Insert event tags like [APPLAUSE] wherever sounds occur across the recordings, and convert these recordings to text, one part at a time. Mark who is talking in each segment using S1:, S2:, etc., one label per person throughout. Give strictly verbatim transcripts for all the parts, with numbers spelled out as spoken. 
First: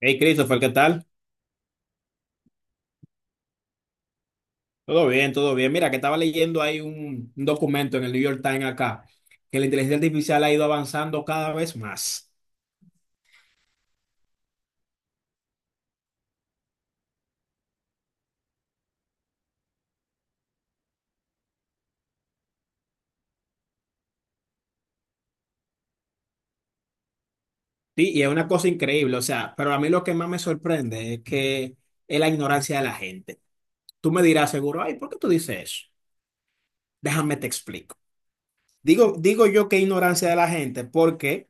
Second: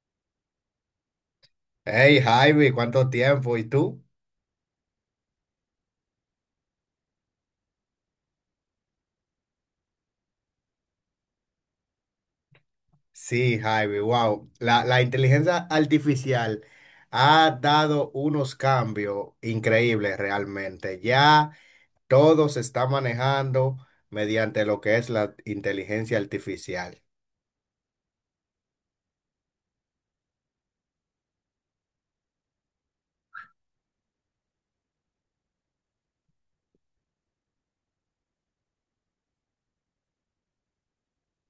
S1: Hey Christopher, ¿qué tal?
S2: Hey Javi, ¿cuánto tiempo? ¿Y tú?
S1: Todo bien, todo bien. Mira, que estaba leyendo ahí un, un documento en el New York Times acá, que la inteligencia artificial ha ido avanzando cada vez más.
S2: Sí, Javi, wow. La, la inteligencia artificial ha dado unos cambios increíbles realmente. Ya todo se está manejando mediante lo que es la inteligencia artificial.
S1: Sí, y es una cosa increíble, o sea, pero a mí lo que más me sorprende es que es la ignorancia de la gente. Tú me dirás seguro, ay, ¿por qué tú dices eso? Déjame te explico. Digo, digo yo que ignorancia de la gente porque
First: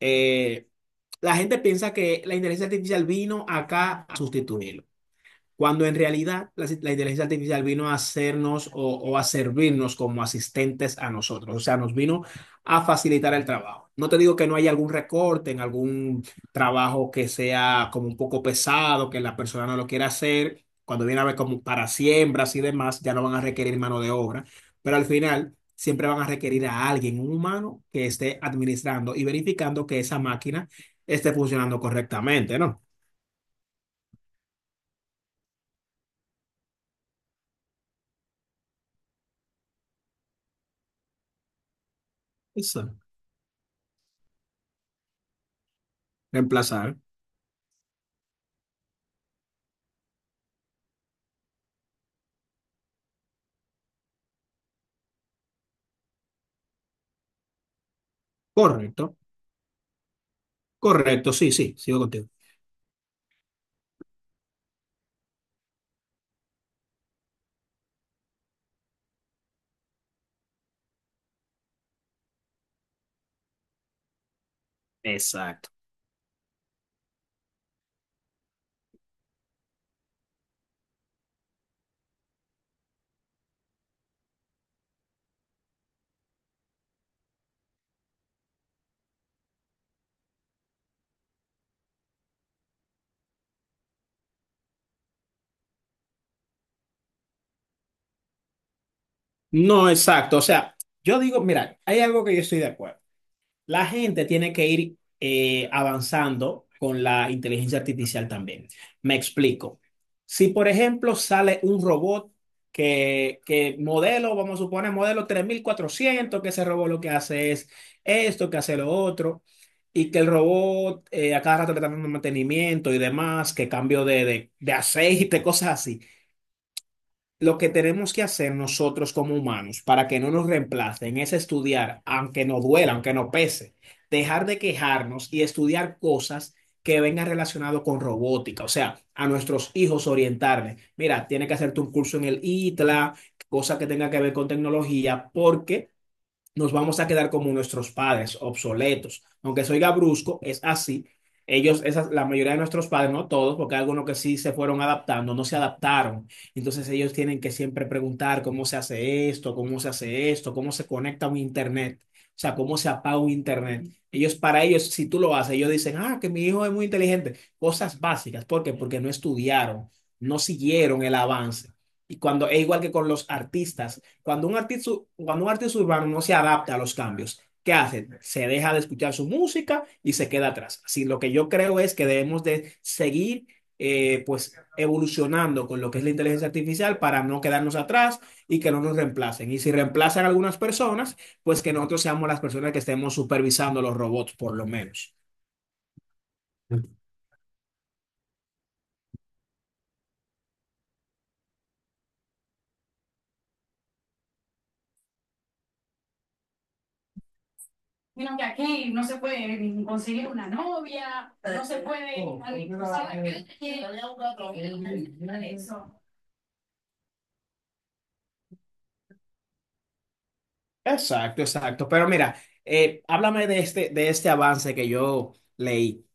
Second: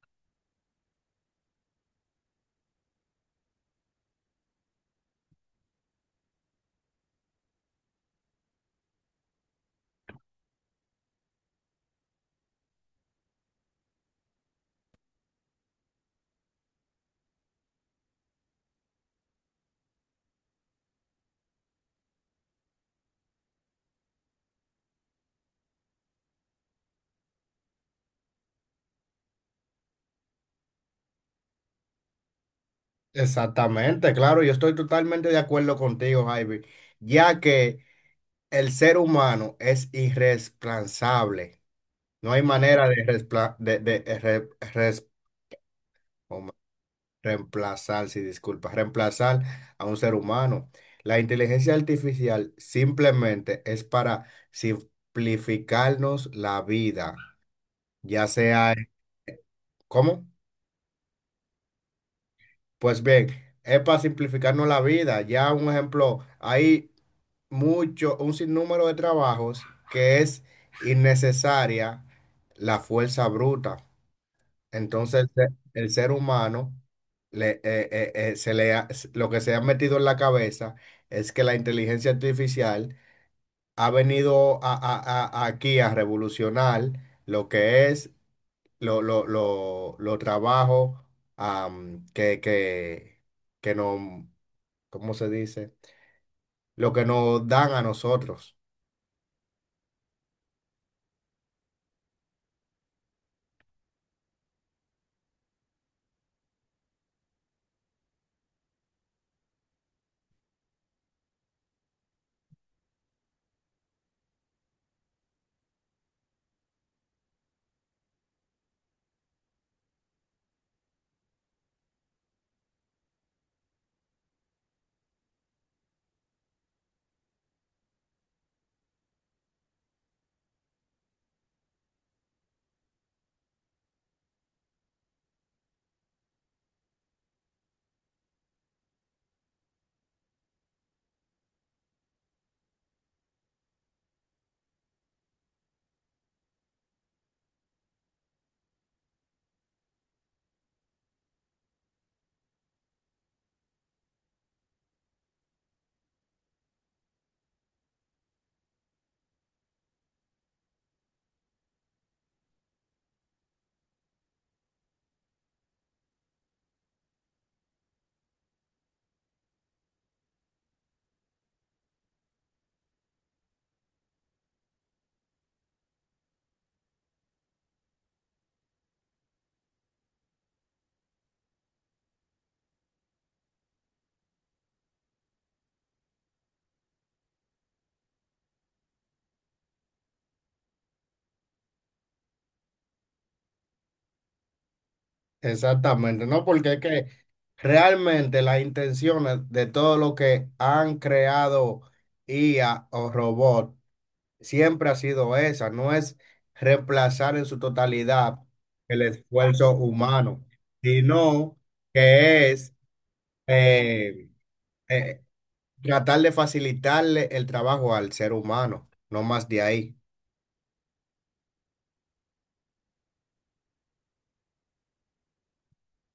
S1: eh, la gente piensa que la inteligencia artificial vino acá a sustituirlo. Cuando en realidad la, la inteligencia artificial vino a hacernos o, o a servirnos como asistentes a nosotros, o sea, nos vino a facilitar el trabajo. No te digo que no haya algún recorte en algún trabajo que sea como un poco pesado, que la persona no lo quiera hacer, cuando viene a ver como para siembras y demás, ya no van a requerir mano de obra, pero al final siempre van a requerir a alguien, un humano, que esté administrando y verificando que esa máquina esté funcionando correctamente, ¿no?
S2: Exactamente, claro, yo estoy totalmente de acuerdo contigo, Javi, ya que el ser humano es irreemplazable. No hay manera
S1: Eso,
S2: de, respla- de, de- de re- res-
S1: reemplazar,
S2: Reemplazar, sí, disculpa, reemplazar a un ser humano. La inteligencia artificial simplemente es para simplificarnos la vida, ya sea, en-
S1: correcto.
S2: ¿cómo?
S1: Correcto, sí, sí, sigo contigo.
S2: Pues bien, es para simplificarnos la vida. Ya un ejemplo, hay mucho, un sinnúmero de trabajos que es innecesaria la fuerza bruta. Entonces, el ser
S1: Exacto.
S2: el ser humano, le, eh, eh, eh, se le ha- s- lo que se ha metido en la cabeza es que la inteligencia artificial ha venido a- a- a- aquí a revolucionar lo que es lo, lo, lo, lo trabajo am, que, que, que nos, ¿cómo se dice? Lo que nos dan a nosotros.
S1: No, exacto. O sea, yo digo, mira, hay algo que yo estoy de acuerdo. La gente tiene que ir eh, avanzando con la inteligencia artificial también. Me explico. Si, por ejemplo, sale un robot que, que modelo, vamos a suponer, modelo tres mil cuatrocientos, que ese robot lo que hace es esto, que hace lo otro, y que el robot eh, a cada rato le está dando mantenimiento y demás, que cambio de, de, de aceite, [LAUGHS] cosas así. Lo que tenemos que hacer nosotros como humanos para que no nos reemplacen es estudiar, aunque nos duela, aunque nos pese, dejar de quejarnos y estudiar cosas que vengan relacionado con robótica, o sea, a nuestros hijos orientarles. Mira, tiene que hacerte un curso en el I T L A, cosa que tenga que ver con tecnología, porque nos vamos a quedar como nuestros padres, obsoletos. Aunque soy gabrusco, es así. Ellos, esas, la mayoría de nuestros padres, no todos, porque hay algunos que sí se fueron adaptando, no se adaptaron. Entonces ellos tienen que siempre preguntar cómo se hace esto, cómo se hace esto, cómo se conecta un internet, o sea, cómo se apaga un internet. Ellos, para ellos, si tú lo haces, ellos dicen, ah, que mi hijo es muy inteligente. Cosas básicas. ¿Por qué? Porque no estudiaron, no siguieron el avance. Y cuando es igual que con los artistas. Cuando un artista, cuando un artista urbano no se adapta a los cambios, ¿qué hace? Se deja de escuchar su música y se queda atrás. Así, lo que yo creo es que debemos de seguir eh, pues evolucionando con lo que es la inteligencia artificial para no quedarnos atrás y que no nos reemplacen. Y si reemplazan a algunas personas, pues que nosotros seamos las personas que estemos supervisando los robots, por lo menos.
S2: Exactamente, ¿no? Porque es que realmente las intenciones de todo lo que han creado I A o robot siempre ha sido esa, no es reemplazar en su
S1: Sino
S2: totalidad
S1: que aquí
S2: el
S1: no se
S2: esfuerzo
S1: puede conseguir
S2: humano,
S1: una novia,
S2: sino
S1: no se puede
S2: que es eh, eh,
S1: eso.
S2: tratar de facilitarle el trabajo al ser humano, no más de ahí.
S1: Exacto, exacto. Pero mira, eh, háblame de este, de este avance que yo leí.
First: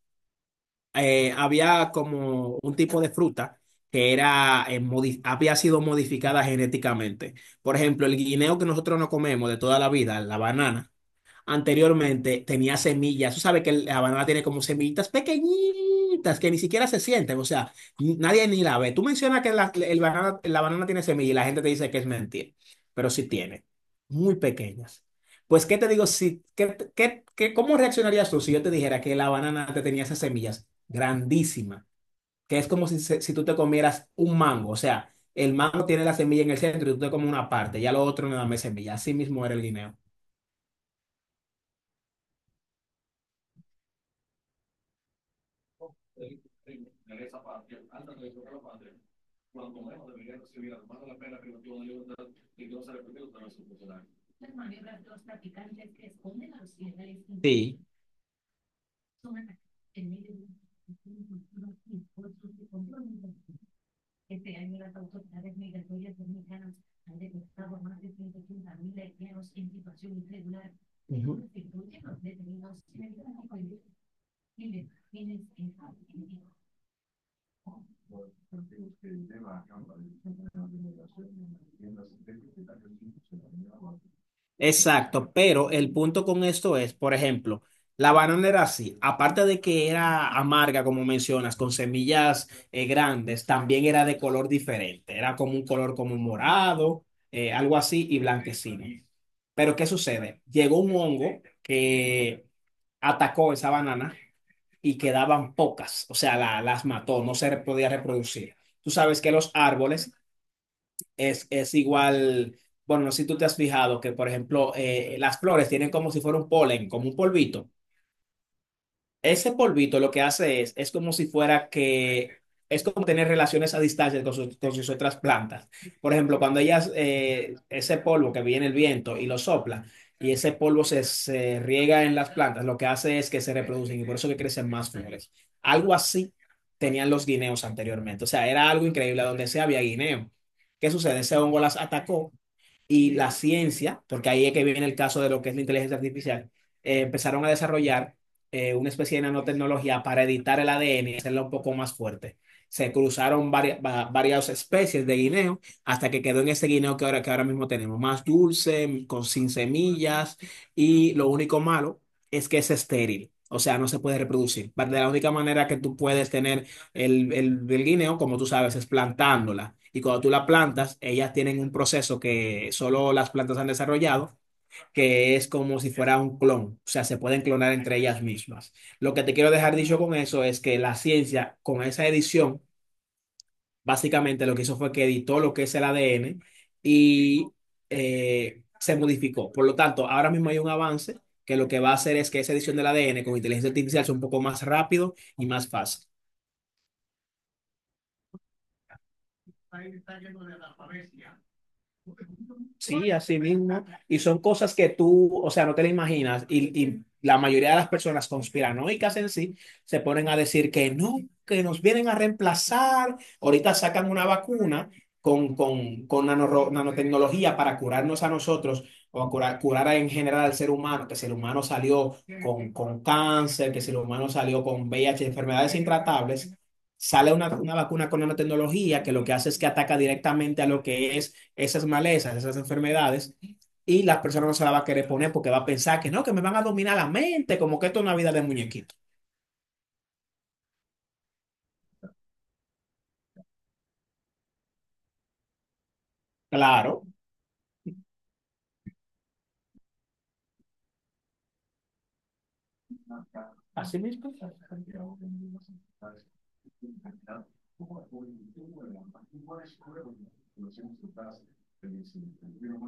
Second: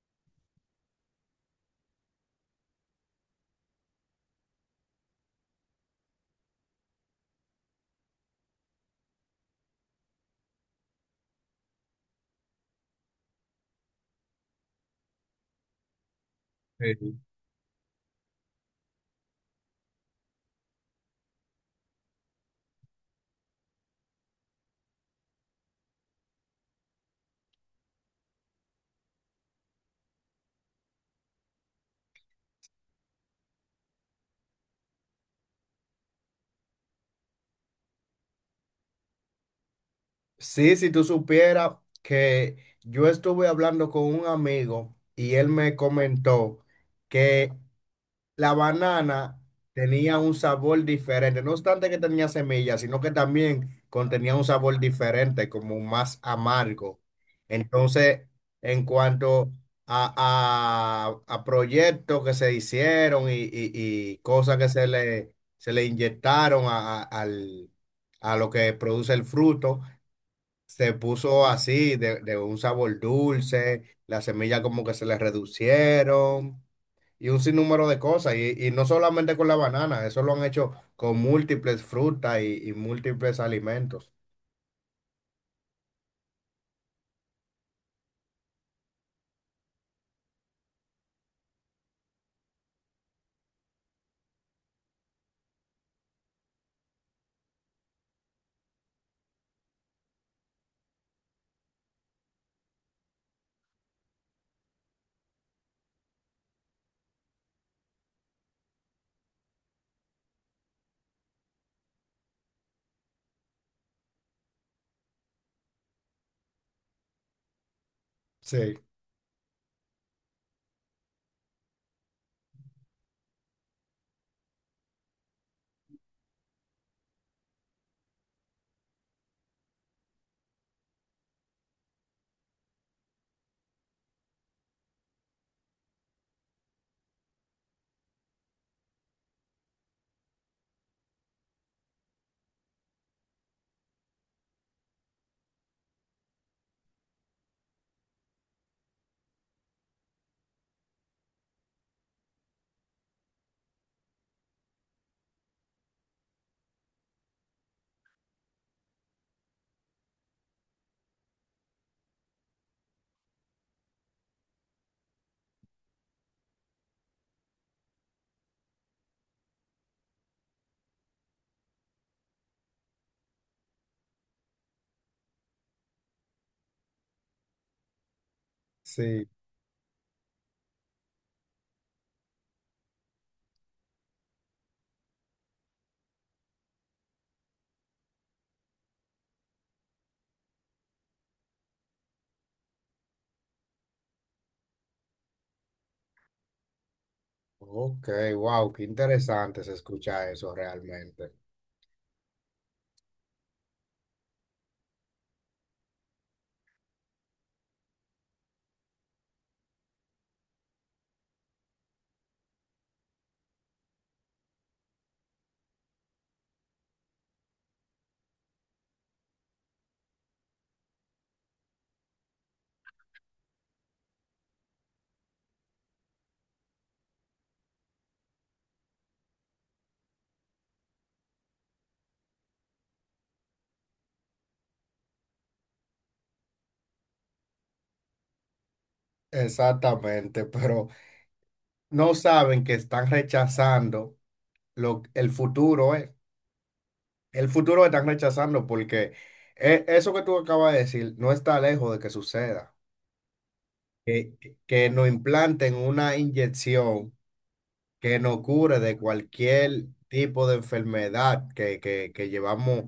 S1: Eh, había como un tipo de fruta que era, eh, modi- había sido modificada genéticamente. Por ejemplo, el guineo que nosotros no comemos de toda la vida, la banana anteriormente tenía semillas. Tú sabes que la banana tiene como semillitas pequeñitas que ni siquiera se
S2: Sí.
S1: sienten, o sea, ni- nadie ni la ve. Tú mencionas que la, el banana, la banana tiene semillas y la gente te dice que es mentira, pero sí tiene, muy pequeñas. Pues, ¿qué te digo? Si, ¿qué, qué, qué- cómo reaccionarías tú si yo te dijera que la banana te tenía esas semillas grandísimas? Que es como si, se- si tú te comieras un mango, o sea, el mango tiene la semilla en el centro y tú te comes una parte, ya lo otro no da más semilla. Así mismo era el guineo.
S2: Sí, si tú supieras que yo estuve hablando con un amigo y él me comentó que la banana tenía un sabor diferente, no obstante que tenía semillas, sino que también contenía un sabor diferente, como más amargo.
S1: Sí.
S2: Entonces, en cuanto a, a- a proyectos que se hicieron y, y- y cosas que se le, se le inyectaron a a- al- a lo que produce el fruto, se puso
S1: Ujú.
S2: así, de, de un sabor dulce, las semillas como que se le reducieron y un sinnúmero de cosas. Y, y no solamente con la banana, eso lo han hecho con múltiples frutas y, y múltiples alimentos.
S1: Exacto, pero el punto con esto es, por ejemplo, la banana era así, aparte de que era amarga, como mencionas, con semillas eh, grandes, también era de color diferente, era como un color como morado, eh, algo así, y blanquecino. Pero ¿qué sucede? Llegó un hongo que atacó esa banana y quedaban pocas, o sea, la- las mató, no se re- podía reproducir. Tú sabes que los árboles es, es igual, bueno, no sé si tú te has fijado que, por ejemplo, eh, las flores tienen como si fuera un polen, como un polvito.
S2: Sí,
S1: Ese polvito lo que hace es, es como si fuera que, es como tener relaciones a distancia con sus, con sus otras plantas. Por ejemplo, cuando ellas, eh, ese polvo que viene el viento y lo sopla, y ese polvo se, se riega en las plantas, lo que hace es que se reproducen y por eso que crecen más flores. Algo así tenían los guineos anteriormente. O sea, era algo increíble, donde sea había guineo. ¿Qué sucede? Ese hongo las atacó y la ciencia, porque ahí es que viene el caso de lo que es la inteligencia artificial, eh, empezaron a desarrollar eh, una especie de nanotecnología para editar el A D N y hacerlo un poco más fuerte. Se cruzaron varias, va- varias especies de guineo hasta que quedó en ese guineo que ahora, que ahora mismo tenemos, más dulce, con sin semillas y lo único malo es que es estéril, o sea, no se puede reproducir. Va- De la única manera que tú puedes tener el, el, el guineo, como tú sabes, es plantándola. Y cuando tú la plantas, ellas tienen un proceso que solo las plantas han desarrollado, que es como si fuera un clon. O sea, se pueden clonar entre ellas mismas. Lo que
S2: sí.
S1: te quiero dejar dicho con eso es que la ciencia, con esa edición, básicamente lo que hizo fue que editó lo que es el A D N y eh, se modificó. Por lo tanto, ahora mismo hay un avance que lo que va a hacer es que esa edición del A D N con inteligencia artificial sea un poco más rápido y más fácil.
S2: Ok, wow, qué interesante se escucha eso realmente.
S1: Sí, así mismo. Y son cosas que tú, o sea, no te las imaginas. Y, y la mayoría de las personas conspiranoicas en sí se ponen a decir que no, que nos vienen a reemplazar. Ahorita sacan una vacuna con, con, con nanoro- nanotecnología para curarnos a nosotros o a curar, curar en general al ser humano, que si el humano salió con, con cáncer, que si el humano salió con V I h enfermedades intratables. Sale una, una vacuna con nanotecnología que lo que hace es que ataca directamente a lo que es esas malezas, esas enfermedades, y la persona no se la va a querer poner porque va a pensar que no, que me van a dominar la mente, como que esto es una vida de muñequito.
S2: Exactamente, pero no saben que están rechazando lo, el futuro, ¿eh?
S1: Claro,
S2: El futuro lo están rechazando porque eh, eso que tú acabas de decir no está lejos de que suceda.
S1: así
S2: Que,
S1: mismo.
S2: que nos implanten una inyección que nos cure de cualquier tipo de enfermedad que, que, que llevamos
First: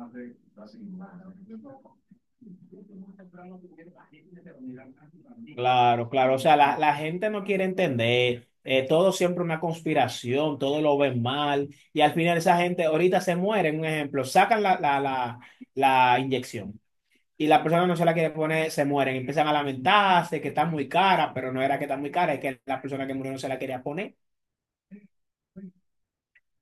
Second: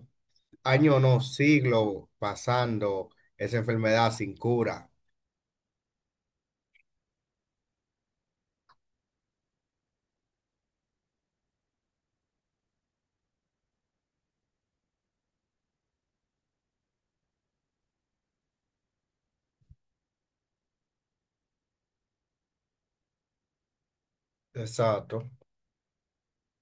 S2: años, no, siglos pasando esa enfermedad sin cura.
S1: Claro, claro. O sea, la, la gente no quiere entender. Eh, todo siempre una conspiración, todo lo ven mal, y al final esa gente ahorita se muere, un ejemplo, sacan la, la, la, la inyección. Y la persona no se la quiere poner, se mueren, empiezan a lamentarse que está muy cara, pero no era que está muy cara, es que la persona que murió no se la quería poner.
S2: Exacto.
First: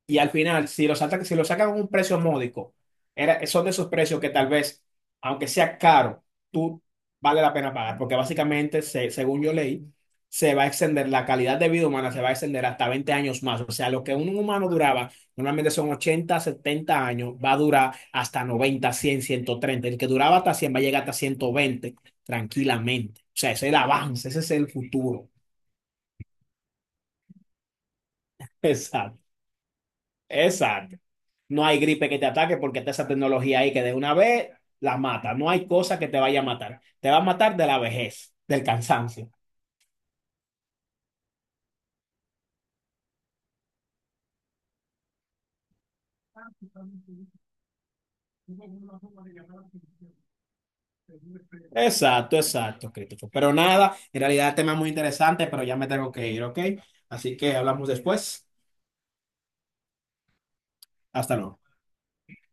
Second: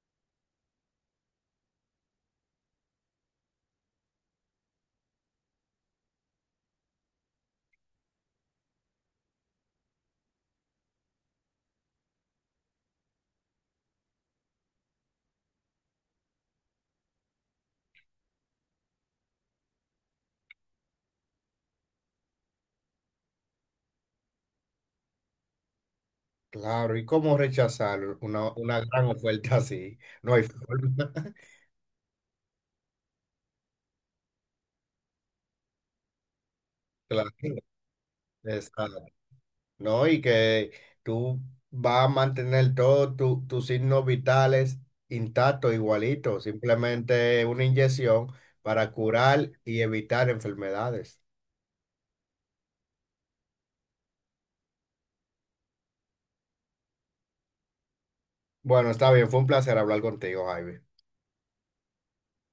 S1: Y al final, si lo sacan, si lo sacan a un precio módico, era, son de esos precios que tal vez, aunque sea caro, tú vale la pena pagar, porque básicamente, se- según yo leí, se va a extender, la calidad de vida humana se va a extender hasta veinte años más. O sea, lo que un humano duraba, normalmente son ochenta setenta años, va a durar hasta noventa cien ciento treinta. El que duraba hasta cien va a llegar hasta ciento veinte tranquilamente. O sea, ese es el avance, ese es el futuro.
S2: Claro, ¿y cómo rechazar una,
S1: [LAUGHS]
S2: una gran
S1: Exacto,
S2: oferta así? No hay
S1: exacto.
S2: forma. [LAUGHS]
S1: No hay gripe que te ataque porque está esa tecnología ahí que de una vez la mata. No hay cosa que te vaya a matar. Te va a
S2: Claro,
S1: matar de la vejez, del
S2: exacto.
S1: cansancio.
S2: ¿No? Y que tú vas a mantener todos tu- tus signos vitales intactos, igualitos, simplemente una inyección para curar y evitar enfermedades.
S1: Exacto, exacto, Crítico. Pero nada, en realidad el tema es muy interesante, pero ya me tengo que ir, ¿ok? Así que hablamos después.
S2: Bueno, está bien, fue un placer hablar contigo, Jaime.
S1: Hasta luego.